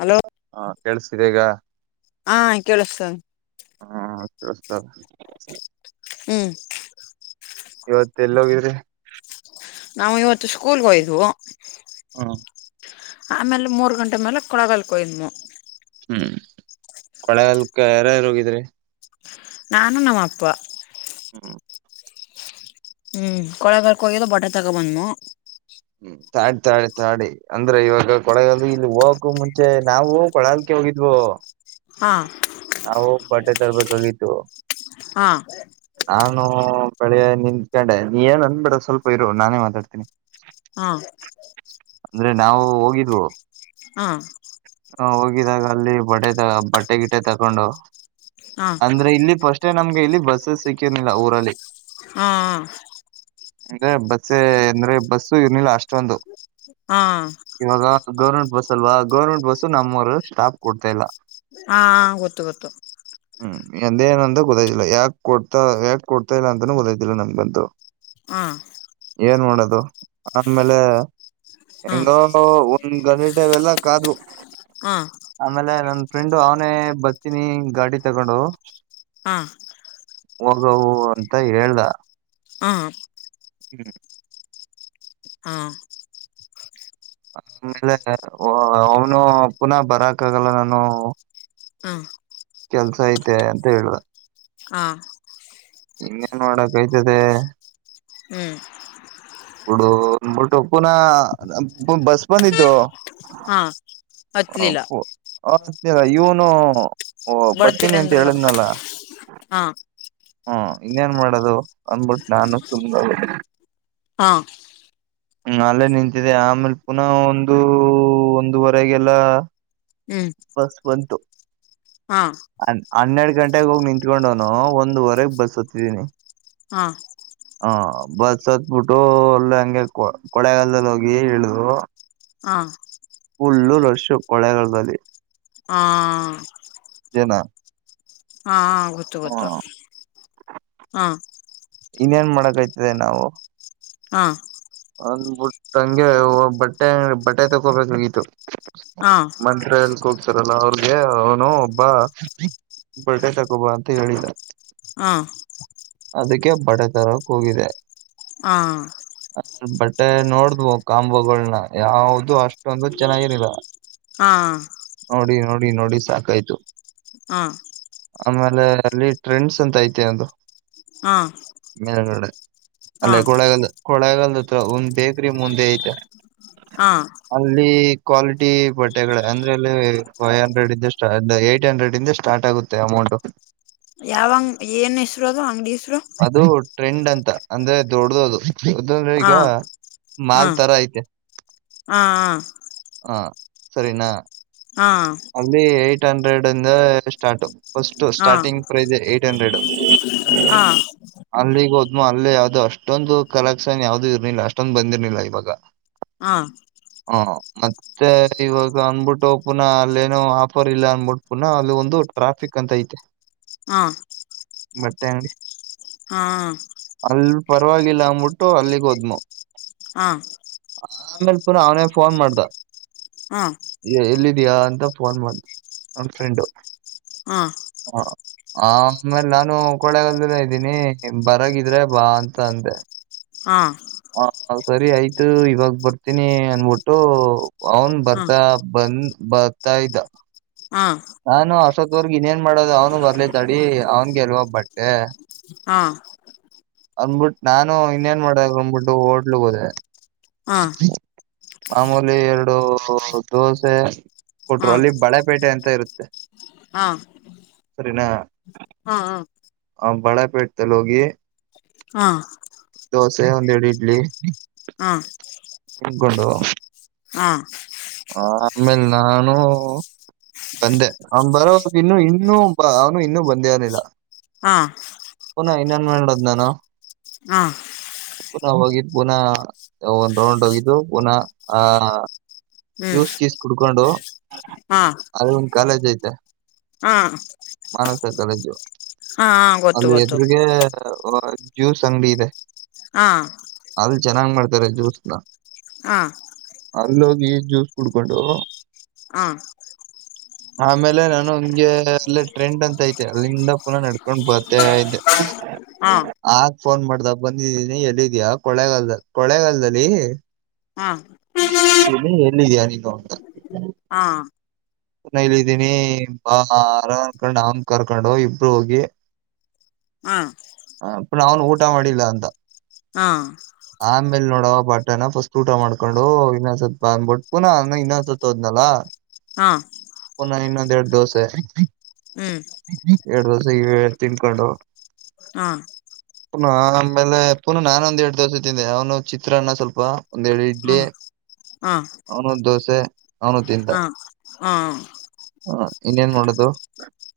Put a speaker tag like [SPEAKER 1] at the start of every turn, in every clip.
[SPEAKER 1] Hello
[SPEAKER 2] ಹಾ ಕೇಳ್ಸಿದೆ ಈಗ
[SPEAKER 1] ಹಾ ಕೇಳಿಸ್ತದ
[SPEAKER 2] ಹ್ಮಷ್ಟಸ್ತ
[SPEAKER 1] ಹ್ಮ್
[SPEAKER 2] ಇವತ್ ಎಲ್ಲಿ ಹೋಗಿದ್ರೆ
[SPEAKER 1] ನಾವು ಇವತ್ತು ಸ್ಕೂಲ್ಗೆ ಹೋಯ್ದ್ವು
[SPEAKER 2] ಹ್ಮ್
[SPEAKER 1] ಆಮೇಲೆ ಮೂರ್ ಗಂಟೆ ಮೇಲೆ ಕೊಳಗಲ್ಕಯ
[SPEAKER 2] ಹ್ಮ್ ಕೊಳೆಗಲ್ಕ್ ಯಾರಾರು ಹೋಗಿದ್ರಿ
[SPEAKER 1] ನಾನು ನಮ್ಮ ಅಪ್ಪ
[SPEAKER 2] ಹ್ಮ
[SPEAKER 1] ಹ್ಮ್ ಕೊಳಗರ್ ಕಯದ ಬಟಾ ತಗೊ ಬಂದ್ಮ
[SPEAKER 2] ಹ್ಮ ತಾಡಿ ತಾಳಿ ತಾಡಿ ಅಂದ್ರೆ ಇವಾಗ ಕೊಳಗ ಇಲ್ಲಿ ಹೋಗಕು ಮುಂಚೆ ನಾವು ಹ ಕೊಳಾಲ್ಕೆ ಹೋಗಿದ್ವೋ
[SPEAKER 1] ಹಾ
[SPEAKER 2] ನಾವು ಬಟ್ಟೆ ತರಬೇಕೋಗತ್ತುು
[SPEAKER 1] ಹಾ
[SPEAKER 2] ನಾನು ಬೆಳಿ ನಿನ್ಕೊಂಡೆ ನೀ ಏನ್ಂದ ಬಿಿಡ ಸ್ವಲ್ಪ ಇರು ನಾನೇ ಮಾತಾಡ್ತೀನಿ
[SPEAKER 1] ಹಾ
[SPEAKER 2] ಅಂದ್ರೆ ನಾವು ಹೋಗಿದ್ವು
[SPEAKER 1] ಹಾ
[SPEAKER 2] ಹ ಹೋಗಿದಾಗ ಅಲ್ಲಿ ಬಡೆ ಬಟ್ಟೆ ಗಿಟ ತಕೊಂಡು
[SPEAKER 1] ಹಾ
[SPEAKER 2] ಅಂದ್ರೆ ಇಲ್ಲಿ ಪಫಸ್ಟೇ ನಮ್ಗೆ ಇಲ್ಲಿ ಬಸ್ಸಸ್ ಸಿಕ್ಕಿರ್ನಿಲ್ಲ ಊರಲ್ಲಿ
[SPEAKER 1] ಹಾ ಹಾ ಹಾ
[SPEAKER 2] ಅಂದ್ರೆ ಬಸ್ ಅಂದ್ರೆ ಬಸ್ಸು ಇರ್ನಿಲ್ಲ ಅಷ್ಟೊಂದು
[SPEAKER 1] ಹಾ ಹಾ
[SPEAKER 2] ಇವಾಗ ಗೌರ್ಮೆಂಟ್ ಬಸ್ ಅಲ್ವಾ ಗೌರ್ಮೆಂಟ್ ಬಸ್ಸು ನಮ್ಮವರು ಸ್ಟಾಪ್ ಕೊಡ್ತಾ ಇಲ್ಲ
[SPEAKER 1] ಹಾ ಹಾ ಹಾ ಗೊತ್ತು ಗೊತ್ತು
[SPEAKER 2] ಹ್ಮ ಎಂದೇಏನು ಅಂದ ಗೊದಾಯ್ಿಲ್ಲ ಯಾಕ್ ಕೊಡ್ತಾ ಯಾಕಕ್ ಕೊಡ್ತಾ ಇಲ್ಲ ಅಂತನೂ ಗೊದೋ್ಿಲ್ಲ ನಮ್ಗಂತೂ
[SPEAKER 1] ಹ
[SPEAKER 2] ಏನ್ ಮಾಡೋಡದು ಆಮೇಲೆ
[SPEAKER 1] ಹಾ
[SPEAKER 2] ಹೆಂಗ ಒಂದ್ ಗಂಟೆವೆಲ್ಲ ಕಾದ್
[SPEAKER 1] ಹಾ
[SPEAKER 2] ಆಮೇಲೆ ನನ್ ಫ್ರೆಂಡು ಅವನೇ ಬರ್ತೀನಿ ಗಾಡಿ ತಗೊಂಡು
[SPEAKER 1] ಹಾ
[SPEAKER 2] ಹೋಗವು ಅಂತ ಹೇಳ್ದ
[SPEAKER 1] ಹ್ಮ
[SPEAKER 2] ಹ್ಮ
[SPEAKER 1] ಹ್ಮ
[SPEAKER 2] ಆಮೇಲೆ ಅವನು ಪುನಃ ಬರಕ ಆಾಗಲ್ಲ ನಾನು
[SPEAKER 1] ಹಾ
[SPEAKER 2] ಕೆಲ್ಸ ಐತೆ ಅಂತ ಹೇಳುದ
[SPEAKER 1] ಹಾ
[SPEAKER 2] ಇನ್ನೇನ್ ಮಾಡೋಡಕ್ೈ್ತದೆ
[SPEAKER 1] ಹ್ಮ್
[SPEAKER 2] ಹಡಟ್ಟೊಪುನ ಬಸ್ ಬಂದಿದ್ದು [unintelligible]
[SPEAKER 1] ಹಾ ಹತ್ಲಿಲ್ಲ
[SPEAKER 2] ಹ ಇವನು
[SPEAKER 1] ಬರ್ತೀರಿ
[SPEAKER 2] ಬರ್ತೀನಿ ಅಂತ
[SPEAKER 1] ಅಂದ್ರಲ್ಲ ಅದಕ್ಕ
[SPEAKER 2] ಹೇಳಿದ್ನಲ್ಲ
[SPEAKER 1] ಹಾ
[SPEAKER 2] ಹ್ಮ ಇನ್ನೇನ್ ಮಾಡೋದು ಅಂದಬಿಟ್ಟು ನಾನು ಸು
[SPEAKER 1] ಹಾ
[SPEAKER 2] ನಾಲೆ ನಿಂತಿದೆ ಆಮೇಲ್ ಪುನಃ ಒಂದು ಒಂದುವರೆಗೆಲ್ಲ
[SPEAKER 1] ಹ್ಮ್
[SPEAKER 2] ಬಸ್ ಬಂತು
[SPEAKER 1] ಹಾ
[SPEAKER 2] ಹನ್ನೆರಡು ಗಂಟೆೆಗೆ ಹೋಗಿ ನಿಂತ್ಕೊಂಡವನು ಒಂದ್ುವರೆಗೆ ಬಸ್ ತ್ತಿದೀನಿ
[SPEAKER 1] ಹಾ
[SPEAKER 2] ಹ ಬಾಸ್ ಅತ್ಬಿಟ್ಟು ಅಲ್ಲ ಹಂಗೆ ಕೊಳಗಾಲದಲ್ಲಿ ಹೋಗಿ ಇಳು
[SPEAKER 1] ಹಾ
[SPEAKER 2] ಫುಲ್ಲುರು ವರ್ಷ ಕೋಳೆಗಾಲದಲ್ಲಿ
[SPEAKER 1] ಹಾ
[SPEAKER 2] ನಾ [unintelligible]
[SPEAKER 1] ಹ ಗೊತ್ತು ಗೊತ್ತು ಹಾ
[SPEAKER 2] ಇನ್ೇನ್ ಮಾಡಕ್್ತದೆ ನಾವು
[SPEAKER 1] ಹಾ
[SPEAKER 2] ಹಂಗ್ಬಟ್ಟ ಹಂಗೆ ಬಟ್ಟೆ ಅ ಬಟ್ಟೆ ತಕೋಬೇಕಾಗಿತ್ತು
[SPEAKER 1] ಹಾ
[SPEAKER 2] ಮಂತ್ತ್ರ ಎಲ್ ಹೋಗ್ತಾರಲ್ಲ ಅವ್ರಗೆ ಅವನು ಒಬ್ಬ ಬಟೆಟಕ್ೊಬ್ಬ ಅಂತ ಹೇಳಿದ
[SPEAKER 1] ಹಾ
[SPEAKER 2] ಅದಕ್ಕೆ ಬಡೆ ತರಕ್ ಹೋಗಿದೆ
[SPEAKER 1] ಹಾ
[SPEAKER 2] ಬಟ್ಟೆ ನೋಡ್ದ್ವು ಕಾಂಬಗಳನ ಯಾವ್ದ ಅಷ್ಟೊಂದು ಚೆನ್ನಾಗಿರಿಲ್ಲ
[SPEAKER 1] ಹಾ
[SPEAKER 2] ನೋಡಿ ನೋಡಿ ನೋಡಿ ಸಾಕಾಯ್ತು
[SPEAKER 1] ಹಾ
[SPEAKER 2] ಆಮೇಲೆ ಅಲ್ಲಿ ಟ್ರೆಂಡ್ಸ್ ಅಂತ ಐತೆ ಒಂದು
[SPEAKER 1] ಹಾ
[SPEAKER 2] ಮೇಗಡೆ
[SPEAKER 1] ಹಾ
[SPEAKER 2] ಅಲ್ಲೇ ಕೊಳಗಲ್ ಕೊಳೆಗಲ್ ಹತ್ರ ಒಂದ್ ಬೇಕ್ರಿ ಮುಂದೆ ಐತ
[SPEAKER 1] ಹಾ
[SPEAKER 2] ಅಲ್ಲಿ ಕ್ವಾಲಿಟಿ ಬಟ್ಟೆಗಳ ಅಂದ್ರೆ ಇಲ್ಲಿ ಫೈವ್ ಹಂಡ್ರೆಡ್ ಇಂದ ಸ್ಟ ಏ್ಟಟ್ ಹಂಡ್ರೆಡ್ ಇಂದ ಸ್ಟಾರ್ಟ್ ಆಗುತ್ತೆ ಅಮೌಂಟ್ು [unintelligible]
[SPEAKER 1] ಯಾವಂಗ್ ಏನ್ ಹೆಸರು ಅದು ಅಂಗ್ಡಿ ಹೆಸರು
[SPEAKER 2] ಅದು ಟ್ರೆಂಡ್ ಅಂತ ಅಂದ್ರೆ ದೊಡ್ಡದು ಅದು ಹೌದ್ರ
[SPEAKER 1] ಹಾ
[SPEAKER 2] ಈಗ
[SPEAKER 1] ಹಾ
[SPEAKER 2] ಮಾಲ್ ತರ ಐತೆ
[SPEAKER 1] ಹಾ
[SPEAKER 2] ಹ ಸರಿನಾ
[SPEAKER 1] ಹಾ
[SPEAKER 2] ಅಲ್ಲಿ ಏಟ್ ಹಂಡ್ರೆಡ್ ಅಂದ ಸ್ಟಾರ್ಟ್ ಫಸ್ಟ್
[SPEAKER 1] ಹಾ
[SPEAKER 2] ಸ್ಟಾರ್ಟಿಂಗ್ ಪ್ರೈಸ್ ಏಟ್ ಹಂಡ್ರೆಡ್
[SPEAKER 1] ಹಾ
[SPEAKER 2] ಅಲ್ಲಿಗ ಹೋದ್್ಮ ಅಲ್ಲಿೇ ಯಾವವು್ದೋ ಅಷ್ಟೊಂದು ಕಲೆಕ್ಷನ್ ಯಾವ್ದು ಇರ್ಲಿಲ್ಲ ಅಷ್ಟೊಂದು ಬಂದಿರ್ಲಿಲ್ಲ ಇವಾಗ
[SPEAKER 1] ಹಾ
[SPEAKER 2] ಹಾ ಮತ್ತ ಮತ್ತೆ ಇವಾಗ ಅಂದಬಿಟ್ಟು ಪುನಃ ಅಲ್ಲೇನೋ ಆಫರ್ ಇಲ್ಲ ಅಂದಬಿಟ್ಟು ಪುನಃ ಅಲ್ಲಿ ಒಂದು ಟ್ರಾಫಿಕ್ ಅಂತ ಐತೆ
[SPEAKER 1] ಹಾ
[SPEAKER 2] ಬಟ್ಟೆ ಅಂಗಡಿ
[SPEAKER 1] ಹಾ
[SPEAKER 2] ಅಲ್ ಪರವಾಗಿಲ್ಲ ಅಂದ್ಬಿಟ್ಟು ಅಲ್ಲಿಗೆ ಹೋದ್್ಮ
[SPEAKER 1] ಹಾ
[SPEAKER 2] ಆಮೇಲೆ ಪುನ ಅವನೇ ಫೋನ್ ಮಾಡ್ದ
[SPEAKER 1] ಹಾ
[SPEAKER 2] ಎಲ್ಲಿದಯಾ ಅಂತ ಫೋನ್ ಮಾಡು ನನ್ ಫ್ರೆಂಡು
[SPEAKER 1] ಹಾ
[SPEAKER 2] ಹ ಆಮೇಲೆ ನಾನು ಕಳೆಗಾಲದ ್ದೀನಿ ಬರಗಿದ್ರೆ ಬಾ ಅಂತ ಅಂದೆ
[SPEAKER 1] ಹಾ
[SPEAKER 2] ಹ ಸರಿ ಆಯ್ತು ಇವಾಗ ಬರ್ತೀನಿ ಅನ್ಬಿಟ್ಟು ಅವನ್ ಬರ್ತ ಬಂದ ಬರ್ತಾಾಯ್ತಾ
[SPEAKER 1] [inaudible] ಹಾ
[SPEAKER 2] ನಾನು ಅಶೋತ್ವರ್ಗ್ ಇನ್ನೇನ್ ಮಾಡೋದು ಅವ್ನು ಬರ್ಲೇತಡಿ ಅವ್ನ್ಗೆಲ್ವ ಬಟ್ಟೆ
[SPEAKER 1] ಹಾ
[SPEAKER 2] ಅಂದ್ಬಿಟ್ಟ್ ನಾನು ಇನ್ನೇನ್ ಮಾಡದ್ ಅಂದ್ಬಿಟ್ಟು ಹೋಟ್ಲಗ್ ಹೋದೆ
[SPEAKER 1] ಹ್ಮ್
[SPEAKER 2] ಮಾಮೂಲಿ ಎರಡು ದೋಸೆ ಕೊಟ್ರು ಅಲ್ಲಿ ಬಳೆಪೇಟೆ ಅಂತ ಇರುತ್ತೆ
[SPEAKER 1] ಹಾ ಹಾ
[SPEAKER 2] ಸರಿನಾ
[SPEAKER 1] ಹ್ಮ್ ಹ್ಮ್
[SPEAKER 2] ಹ್ ಬಳೆಪೇಟದಲ್ಲ ಹೋಗಿ
[SPEAKER 1] ಹಾ
[SPEAKER 2] ದೋಸೆ ಒಂದ್ ಎರಡ್ ಇಡ್ಲಿ
[SPEAKER 1] ಹ್ಮ್
[SPEAKER 2] ತಕೊಂಡು
[SPEAKER 1] ಹ್ಮ್
[SPEAKER 2] ಆಮೇಲ್ ನಾನು ಬಂದೆ ಅವನ್ ಬರೋವರ್ಗ್ ಇನ್ನೂ ಇನ್ನೂ ಅವನು ಇನ್ನೂ ಬಂದೇರ್ಲಿಲ್ಲ
[SPEAKER 1] ಹ್ಮ್
[SPEAKER 2] ಪುನಃ ಇನ್ನೇನ್ ಮಾಡೋದ್ ನಾನು
[SPEAKER 1] ಹ್ಮ್
[SPEAKER 2] ಪುನಃ ಹೋಗಿ ಪುನಃ ಒಂದ್ ರೌಂಡ್ ಹೋಗಿದ್ದು ಪುನಃ ಆ
[SPEAKER 1] ಹ್ಮ್
[SPEAKER 2] ಜ್ಯೂಸ್ ಗೀಸ್ ಕುಡ್ಕೊಂಡು
[SPEAKER 1] ಹಾ
[SPEAKER 2] ಅಲ್ ಒಂದ್ ಕಾಲೇಜ್ ಐತೆ
[SPEAKER 1] ಹಾ
[SPEAKER 2] ಮಾನಸ ಕಾಲೇಜು
[SPEAKER 1] ಹಾ ಗೊತ್ತು
[SPEAKER 2] ಅದ್ರ್
[SPEAKER 1] ಗೊತ್ತು
[SPEAKER 2] ಎದ್ರ್ಗೆ ಒ ಜ್ಯೂಸ್ ಅಂಗಡಿ ಇದೆ
[SPEAKER 1] ಹಾ
[SPEAKER 2] ಅಲ್ ಚೆನ್ನಾಗ್ ಮಾಡ್ತಾರೆ ಜ್ಯೂಸ್ನಾ
[SPEAKER 1] ಹ
[SPEAKER 2] ಅಲ್ಲೋಗಿ ಜ್ಯೂಸ್ ಕುಡ್ಕೊಂಡು
[SPEAKER 1] [inaudible]
[SPEAKER 2] ಆಮೇಲೆ ನಾನು ಹಂಗೆ ಅಲ್ಲೇ ಟ್ರೆಂಡ್ ಅಂತ ಐತೆ ಅಲ್ಲಿಂದ ಪುನಃ ನಡ್ಕೊಂಡ್ ಬರ್ತಾ ಇದ್ದೆ
[SPEAKER 1] ಹ್ಮ್
[SPEAKER 2] ಆಗ್ ಫೋನ್ ಮಾಡ್ದಗ್ ಬಂದಿದ್ದೀನಿ ಎಲ್ಲಿದಿಯ ಕೊಳೆಗಾಲದ್ ಕೊಳೆಗಾಲದಲ್ಲಿ
[SPEAKER 1] ಹ್ಮ್
[SPEAKER 2] ನ್ನಿ ಎಲ್ಲಿದಿಯಾ ನೀನು
[SPEAKER 1] ಹ್ಮ್
[SPEAKER 2] ನಾ ಇಲ್ಲಿದಿನಿ ಬಾರೊ ಅನಕೊಂಡ್ ಅವನ್ ಕರ್ಕೊಂಡ್ ಇಬ್ರು ಹೋಗಿ
[SPEAKER 1] ಹ್ಮ್
[SPEAKER 2] ಹ ಪುನಃ ಅವನ್ ಊಟ ಮಾಡಿಲ್ಲ ಅಂದ್
[SPEAKER 1] ಹ
[SPEAKER 2] ಆಮೇಲೆ ನೋಡವ ಬಟ್ಟೆನ್ ಫಸ್ಟ್ ಊಟ ಮಾಡ್ಕೊಂಡು ಇನ್ನೊಂದ್ ಸ್ವಲ್ಪ ಬಾ ಅಂದಬಿಟ್ಟ ಪುನಃ ಇನ್ನೂಂದ ಸತ್ ಹೋದ್ನಲ
[SPEAKER 1] ಹಾ
[SPEAKER 2] ಪುನಃ ಇನ್ನೊಂದೆರಡ್ ದೋಸೆ
[SPEAKER 1] ಹ್ಮ್
[SPEAKER 2] ಎರಡ್ ದೋಸೆ ತಿನ್ಕೊಂಡು
[SPEAKER 1] ಹ
[SPEAKER 2] ಪುನ ಆಮೇಲೆ ಪುನಃ ನಾನ್ ಒಂದ್ ಎರಡ್ ದೋಸೆ ತಿಂದೆ ಅವನು ಚಿತ್ರಾನ್ನ ಸ್ವಲ್ಪ ಒಂದ್ ಎರಡ್ ಇಡ್ಲಿ
[SPEAKER 1] [inaudible]
[SPEAKER 2] ಅವನೂಂದ್ ದೋಸೆ ಅವನು ತಿಂದ
[SPEAKER 1] ಹಾ ಹಾ
[SPEAKER 2] ಹ ಇನ್ನೇನ್ ಮಾಡದು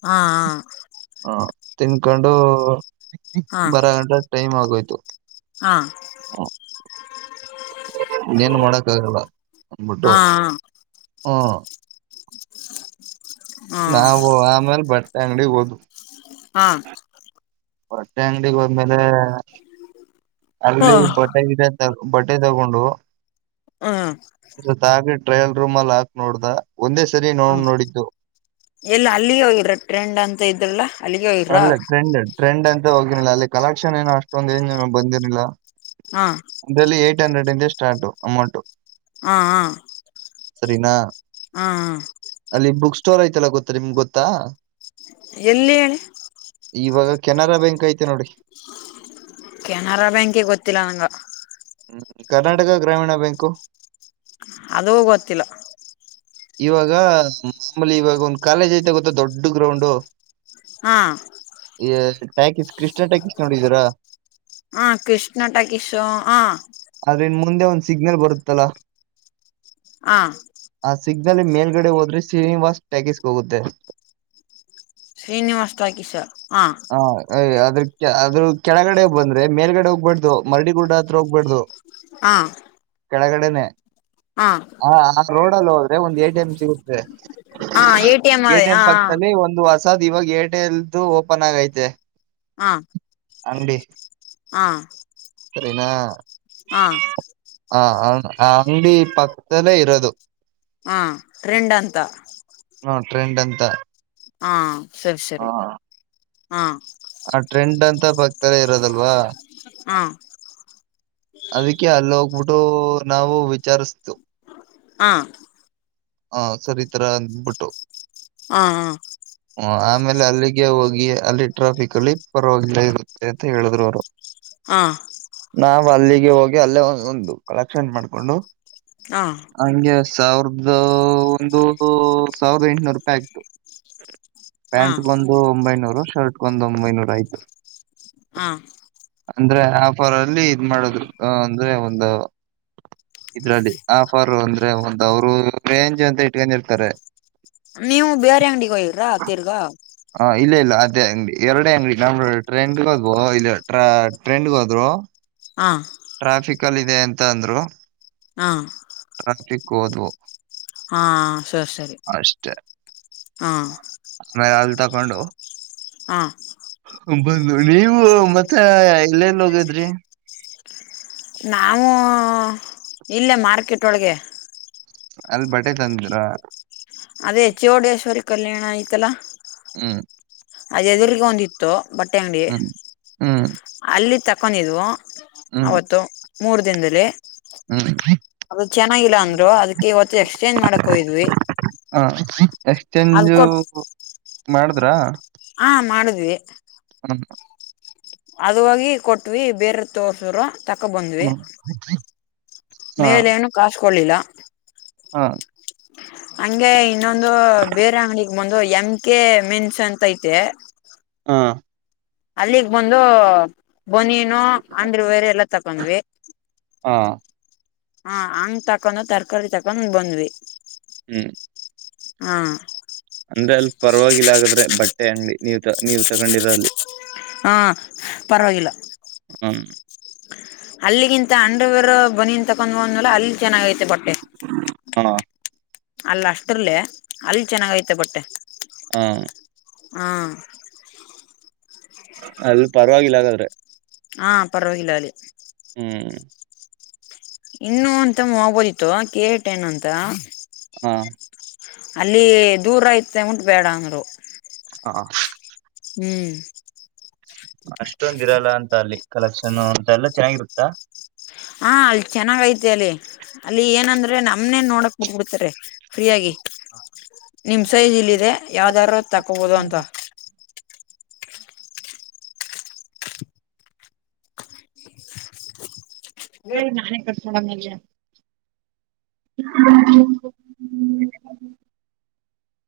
[SPEAKER 1] ಹಾ
[SPEAKER 2] ಹ ತಿನ್ಕೊಂಡು
[SPEAKER 1] ಹಾ ಹಾ
[SPEAKER 2] ಬರ ಗಂಟೆ ಟೈಮ್ ಆಗೋಯ್ತು.
[SPEAKER 1] ಹಾ
[SPEAKER 2] ಹಾ. ಇನ್ನೇನ್ ಮಾಡಕ್ಕ ಆಗಲ್ಲ ಅಂದಬಿಟ್ಟು
[SPEAKER 1] ಹಾ
[SPEAKER 2] ಹ್ಮ.
[SPEAKER 1] ಹಾ ಹಾ
[SPEAKER 2] ನಾವು ಆಮೇಲೆ ಬಟ್ಟೆ ಅಂಗಡಿ ಹೋದು.
[SPEAKER 1] ಹಾ
[SPEAKER 2] [inaudible] ಬಟ್ಟೆ ಅಂಗಡಿಗೆ ಹೋದಮೇಲೆ. ಅಲ್ಲಿ ಬಟ್ಟೆ
[SPEAKER 1] ಹ್ಮ್
[SPEAKER 2] ಗಿಟ್ಟೆ ಬಟ್ಟೆ ತಗೊಂಡು.
[SPEAKER 1] ಹ್ಮ.
[SPEAKER 2] [unintelligible] ಟ್ರಯಲ್ ರೂಮ ಅಲ್ಲಿ ಹಾಕ್ ನೋಡ್ದ ಒಂದೇ ಸರಿ ನೋಡ್
[SPEAKER 1] ಹ್ಮ್
[SPEAKER 2] ನೋಡಿದ್ದು.
[SPEAKER 1] ಎಲ್ಲ ಅಲ್ಲಿ ಹೋಗ್ರ ಟ್ರೆಂಡ್ ಅಂತ ಇದ್ರಲ್ಲ. ಅಲ್ಲಿಗೆ ಹೋಗಿರ
[SPEAKER 2] ಅಲ್ಲ ಟ್ರೆಂಡ್ ಟ್ರೆಂಡ್ ಅಂತ ಹೋಗಿರಲಿಲ್ಲ ಅಲ್ಲಿ ಕಲೆಕ್ಷನ್ ಏನು ಅಷ್ಟೊಂದ ಏನು ಬಂದಿರಲಿಲ್ಲ.
[SPEAKER 1] ಹಾ.
[SPEAKER 2] ಬೆಲೆ ಏಟ್ ಹಂಡ್ರೆಡ್ ಇಂದ ಸ್ಟಾರ್ಟು ಅಮೌಂಟ್.
[SPEAKER 1] ಹಾ ಹಾ.
[SPEAKER 2] ಸರಿನಾ
[SPEAKER 1] ಹಾ
[SPEAKER 2] ಅಲ್ಲಿ ಬುಕ್ ಸ್ಟೌಲ್ ಐತಲ್ಲ ಗೊತ್ತರಿ ನಿಮ್ಗೆ ಗೊತ್ತಾ.
[SPEAKER 1] ಎಲ್ಲಿ ಹೇಳಿ.
[SPEAKER 2] ಇವಾಗ ಕೆನರಾ ಬ್ಯಾಂಕ್ ಐತೆ ನೋಡಿ.
[SPEAKER 1] ಕೆನರಾ ಬ್ಯಾಂಕ ಗೊತ್ತಿಲ್ಲ ನಂಗ.
[SPEAKER 2] ಹ್ಮ್ ಕರ್ನಾಟಕ ಗ್ರಾಮೀಣ ಬ್ಯಾಂಕು.
[SPEAKER 1] ಅದು ಗೊತ್ತಿಲ್ಲ.
[SPEAKER 2] ಇವಾಗ ಮಾಮೂಲಿ ಇವಾಗ ಒಂದ್ ಕಾಲೇಜ್ ಐತೆ ಗೊತ್ತ ದೊಡ್ಡ ಗ್ರೌಂಡ್.
[SPEAKER 1] ಹಾ.
[SPEAKER 2] ಈ ಟ್ಯಾಕಿಸ್ ಕೃಷ್ಣ ಟ್ಯಾಕಿಸ್ ನೋಡಿದೀರಾ.
[SPEAKER 1] ಹಾ ಕೃಷ್ಣ ಟಕಿಶೋ ಹ.
[SPEAKER 2] ಆದ್ರ ಇನ್ ಮುಂದೆ ಒಂದ್ ಸಿಗ್ನಲ್ ಬರುತ್ತಲ್ಲಾ.
[SPEAKER 1] ಹಾ.
[SPEAKER 2] ಆ ಸಿಗ್ನಲ್ ಮೇಲ್ಗಡೆ ಹೋದ್ರೆ ಶ್ರೀನಿವಾಸ್ ಟ್ಯಾಕೀಸ್ಗೆ ಹೋಗುತ್ತೆ.
[SPEAKER 1] ಶ್ರೀನಿವಾಸ ಟಾಕೀಸ್ ಹ.
[SPEAKER 2] ಹಾಯ ಅದ್ರ ಅದ್ರ ಕೆಳಗಡೆ ಬಂದ್ರೆ ಮೇಲ್ಗಡೆ ಹೋಗ್ಬಾರ್ದು ಮರಡಿ ಗುಡ್ಡ ಹತ್ರ ಹೋಗ್ಬಾರಡ್ದು.
[SPEAKER 1] ಹಾಂ.
[SPEAKER 2] ಕೆಳಗಡೆನೆ.
[SPEAKER 1] ಹಾ.
[SPEAKER 2] ಹಾ ಆ ರೋಡಲ್ಲಿ ಹೋದ್ರೆ ಒಂದು ಏ ಟ ಎಂ ಸಿಗುತ್ತೆ.
[SPEAKER 1] ಹಾ ಎ ಟಿ ಎಂ ಅದೇ
[SPEAKER 2] ಎಟಿಎಂ
[SPEAKER 1] ಹಾ
[SPEAKER 2] ಪಕ್ಕದಲ್ಲಿ ಒಂದು ಹೊಸದ್ ಇವಾಗ ಏರ್ಟೆಲ್ದು ಓಪನ್ ಆಗೈತೆ.
[SPEAKER 1] ಹಾ.
[SPEAKER 2] ಅಂಗಡಿ.
[SPEAKER 1] ಹಾ.
[SPEAKER 2] ಸರಿನಾ.
[SPEAKER 1] ಹಾ.
[SPEAKER 2] ಹ ಅಂಗಡಿ ಪಕ್ಕಲ್ಲೇ ಇರೋದು.
[SPEAKER 1] ಹಾ. ಟ್ರೆಂಡ್ ಅಂತಾ.
[SPEAKER 2] ಹಾ ಟ್ರೆಂಡ್ ಅಂತ.
[SPEAKER 1] ಹಾ ಸರಿ
[SPEAKER 2] ಆ,
[SPEAKER 1] ಸರಿ ಹಾ.
[SPEAKER 2] ಆ ಟ್ರೆಂಡ್ ಅಂತ ಪಕ್ಕದಲ್ಲೇ ಇರೋದಲ್ವಾ.
[SPEAKER 1] ಹಾ
[SPEAKER 2] ಅದಕ್ಕೆ ಅಲ್ಲಿ ಹೋಗ್ಬಿಟ್ಟು ನಾವು ವಿಚಾರಿಸತು
[SPEAKER 1] ಹಂ
[SPEAKER 2] ಹ ಸರಿ ಇತರಬಿಟ್ಟು
[SPEAKER 1] ಹಾ
[SPEAKER 2] ಹ ಆಮೇಲೆ ಅಲ್ಲಿಗೆ ಹೋಗಿ ಅಲ್ಲಿ ಟ್ರಾಫಿಕ್ ಅಲ್ಲಿ ಪರವಾಗಿಲ್ಲ ಇರುತ್ತೆ ಅಂತ ಹೇಳಿದ್ರು ಅವರು
[SPEAKER 1] ಹಾ
[SPEAKER 2] ನಾವ್ ಅಲ್ಲಿಗೆ ಹೋಗಿ ಅಲ್ಲೇ ಒ ಒಂದು ಕಲೆಕ್ಷನ್ ಮಾಡ್ಕೊಂಡು
[SPEAKER 1] ಹಾ
[SPEAKER 2] ಹಂಗೆ ಸಾವಿರದ ಒಂದು ಸಾವಿರದ ಎಂಟನೂರು ರೂಪಾಯಿ ಆಗ್ತು
[SPEAKER 1] ಹಾ
[SPEAKER 2] ಪ್ಯಾಂಟ್ಗೊಂದು ಒಂಬೈನೂರು ಶರ್ಟ್ಗೊಂದು ಒಂಬೈನೂರ ಆಯ್ತು
[SPEAKER 1] ಹಾ
[SPEAKER 2] ಅಂದ್ರೆ ಆಫ್ ಅವರ್ ಅಲ್ಲಿ ಇದ್ ಮಾಡದ್ ಅಂದ್ರೆ ಒಂದು ಇದ್ರಲ್ಲಿ ಆಫರ್ ಅಂದ್ರೆ ಒಂದ್ ಅವರು ರೇಂಜ್ ಅಂತ ಇಟ್ಕೊಂಡ ಇರ್ತಾರೆ
[SPEAKER 1] ನೀವು ಬೇರೆ ಅಂಗಡಿಗೆ ಹೋಗರಾ ತ್ತಿರ್ಗಾ
[SPEAKER 2] ಹ ಇಲ್ಲ ಇಲ್ಲ ಅದೇ ಅಂಗಡಿ ಎರಡ ಅಂಗಡಿ ನಮ ಟ್ರೆಂಡ್ಗದ ಇ ಟ್ರೆಂಡ್ಗ ಹೋದ್ರು
[SPEAKER 1] ಹಾ
[SPEAKER 2] ಟ್ರಾಫಿಕ್ ಅಲ್ಲಿ ಇದೆ ಅಂತ ಅಂದ್ರು
[SPEAKER 1] ಹಾ
[SPEAKER 2] ಟ್ರಾಫಿಕ್ ಒದ್ವು
[SPEAKER 1] ಹಾ ಸರಿ ಸರಿ ಹಾ
[SPEAKER 2] ಆಮೇಲೆ ಅಲ್ ತಕೊಂಡು
[SPEAKER 1] ಹಾಂ
[SPEAKER 2] ಬ ನೀವು ಮತ್ತೆ ಎಲ್ಲೆಲ್ಲಿ ಹೋಗದ್ರಿ
[SPEAKER 1] ನಾವು ಇಲ್ಲೇ ಮಾರ್ಕೆಟ್ ಒಳಗೆ
[SPEAKER 2] ಅಲ್ಲಿ ಬಟ್ಟೆ ತಂದ್ರ
[SPEAKER 1] ಅದೇ ಚೌಡೇಶ್ವರಿ ಕಲ್ಯಾಣ ಆಯ್ತಲ್ಲಾ
[SPEAKER 2] ಹ್ಮ್
[SPEAKER 1] ಅದ ಎದುರಿಗೆ ಒಂದಿತ್ತು ಬಟ್ಟೆ ಅಂಗಡಿ
[SPEAKER 2] ಹ್ಮ್ ಹ್ಮ್
[SPEAKER 1] ಅಲ್ಲಿ ತಕೊಂಡಿದ್ವು ಅವತ್ತು ಮೂರು ದಿನದಲ್ಲಿ
[SPEAKER 2] ಹ್ಮ
[SPEAKER 1] ಅದು ಚೆನ್ನಾಗಿಲ್ಲ ಅಂದ್ರು ಅದಕ್ಕೆ ಇವತ್ತು ಎಕ್ಸ್ ಚೇಂಜ್ ಮಾಡಕ ಹೋಗಿದ್ವಿ
[SPEAKER 2] ಹಾ ಎಕ್ಸ್
[SPEAKER 1] ಅದ್
[SPEAKER 2] ಚೇಂಜು
[SPEAKER 1] ಕೊಟ್ಟ
[SPEAKER 2] ಮಾಡಿದ್ರಾ
[SPEAKER 1] ಹಾ ಮಾಡುದ್ವಿ
[SPEAKER 2] ಹ್ಮ್
[SPEAKER 1] ಅದೋಗಿ ಕೊಟ್ವಿ ಬೇರೆ ತೋಸರು ತಕೋಬಂದ್ವಿ
[SPEAKER 2] [inaudible] ಹಾ
[SPEAKER 1] ಮೇಲೆ ಏನು ಕಾಸ್ ಕೊಳ್ಳಲಿಲ್ಲ
[SPEAKER 2] ಹಾ
[SPEAKER 1] ಹಂಗೆ ಇನ್ನೊಂದು ಬೇರೆ ಅಂಗಡಿಗೆ ಬಂದು ಎಮ ಕೆ ಮೆನ್ಸ್ ಅಂತ ಐತೆ
[SPEAKER 2] ಹಾ
[SPEAKER 1] ಅಲ್ಲಿಗ್ ಬಂದು ಬನಿ ಬನಿಯನ್ ಆಂಡ್ರ ವೇರೆ ಎಲ್ಲಾ ತಗೊಂದ್ವಿ
[SPEAKER 2] ಹಾ
[SPEAKER 1] ಹಾ ಹಂಗ ತಕೊಂಡ ತರಕಾರಿ ತಕೊಂಡ ಬಂದ್ವಿ
[SPEAKER 2] ಹ
[SPEAKER 1] ಹಾ
[SPEAKER 2] ಅಂದ್ರೆ ಅಲ್ಲಿ ಪರವಾಗಿಲ್ಲ ಆಗದ್ರೆ ಬಟ್ಟೆ ಅಂಗಡಿ ನೀವ್ ತ ನೀವ್ ತಗೊಂಡಿರ ಅಲ್ಲಿ
[SPEAKER 1] ಹಾಂ ಪರವಾಗಿಲ್ಲಾ
[SPEAKER 2] ಹ್ಮ್
[SPEAKER 1] ಅಲ್ಲಿಗಿಂತ ಅಂಡ್ರವೇರ್ ಬನಿನ್ ತಕೊಂಡ್ ಹೋದ್ನಲ್ಲ ಅಲ್ಲಿ ಚೆನ್ನಾಗ್ ಐತೆ ಬಟ್ಟೆ
[SPEAKER 2] ಹಾಂ
[SPEAKER 1] ಅಲ್ ಅಷ್ಟರ್ಲೆ ಅಲ್ಲಿ ಚೆನ್ನಾಗ ಐತೆ ಬಟ್ಟೆ
[SPEAKER 2] ಹ್ಮ್
[SPEAKER 1] ಅಂ
[SPEAKER 2] ಅಲ್ ಪರವಾಗಿಲ್ಲ ಹಾಗಾದ್ರೆ
[SPEAKER 1] ಹಾ ಪರ್ವಾಗಿಲ್ಲ ಅಲ್ಲಿ
[SPEAKER 2] ಹ್ಮ್
[SPEAKER 1] ಇನ್ನು ಅಂತ ಆಗ್ಬೋದಿತ್ತು ಕೇಟೇನ್ ಅಂತ
[SPEAKER 2] ಹಾಂ
[SPEAKER 1] ಅಲ್ಲಿ ದೂರ ಐತೆ ಉಂಟು ಬೇಡ ಅಂದ್ರು
[SPEAKER 2] ಹಾಂ
[SPEAKER 1] ಹ್ಮ್
[SPEAKER 2] ಅಷ್ಟೊಂದ ಇರಲ್ಲ ಅಂತ ಅಲ್ಲಿ ಕಲೆಕ್ಷನ್ ಅಂತ ಎಲ್ಲ ಚೆನ್ನಾಗಿರುತ್ತಾ
[SPEAKER 1] ಹಾ ಅಲ್ಲಿ ಚೆನ್ನಾಗ್ ಐತೆ ಅಲ್ಲಿ ಅಲ್ಲಿ ಏನಂದ್ರೆ ನಮ್ನೆ ನೋಡಕ್ ಬಿಟ್ಬಿಡ್ತಾರ ಫ್ರೀ ಆಗಿ ನಿಮ್ ಸೈಜ್ ಇಲ್ಲಿದೆ ಯಾವ್ದಾರ ತಕೋಬಹದು ಅಂತ
[SPEAKER 2] ಏ ನಾನೇ ಕಟ್ [unintelligible] [inaudible] [unintelligible]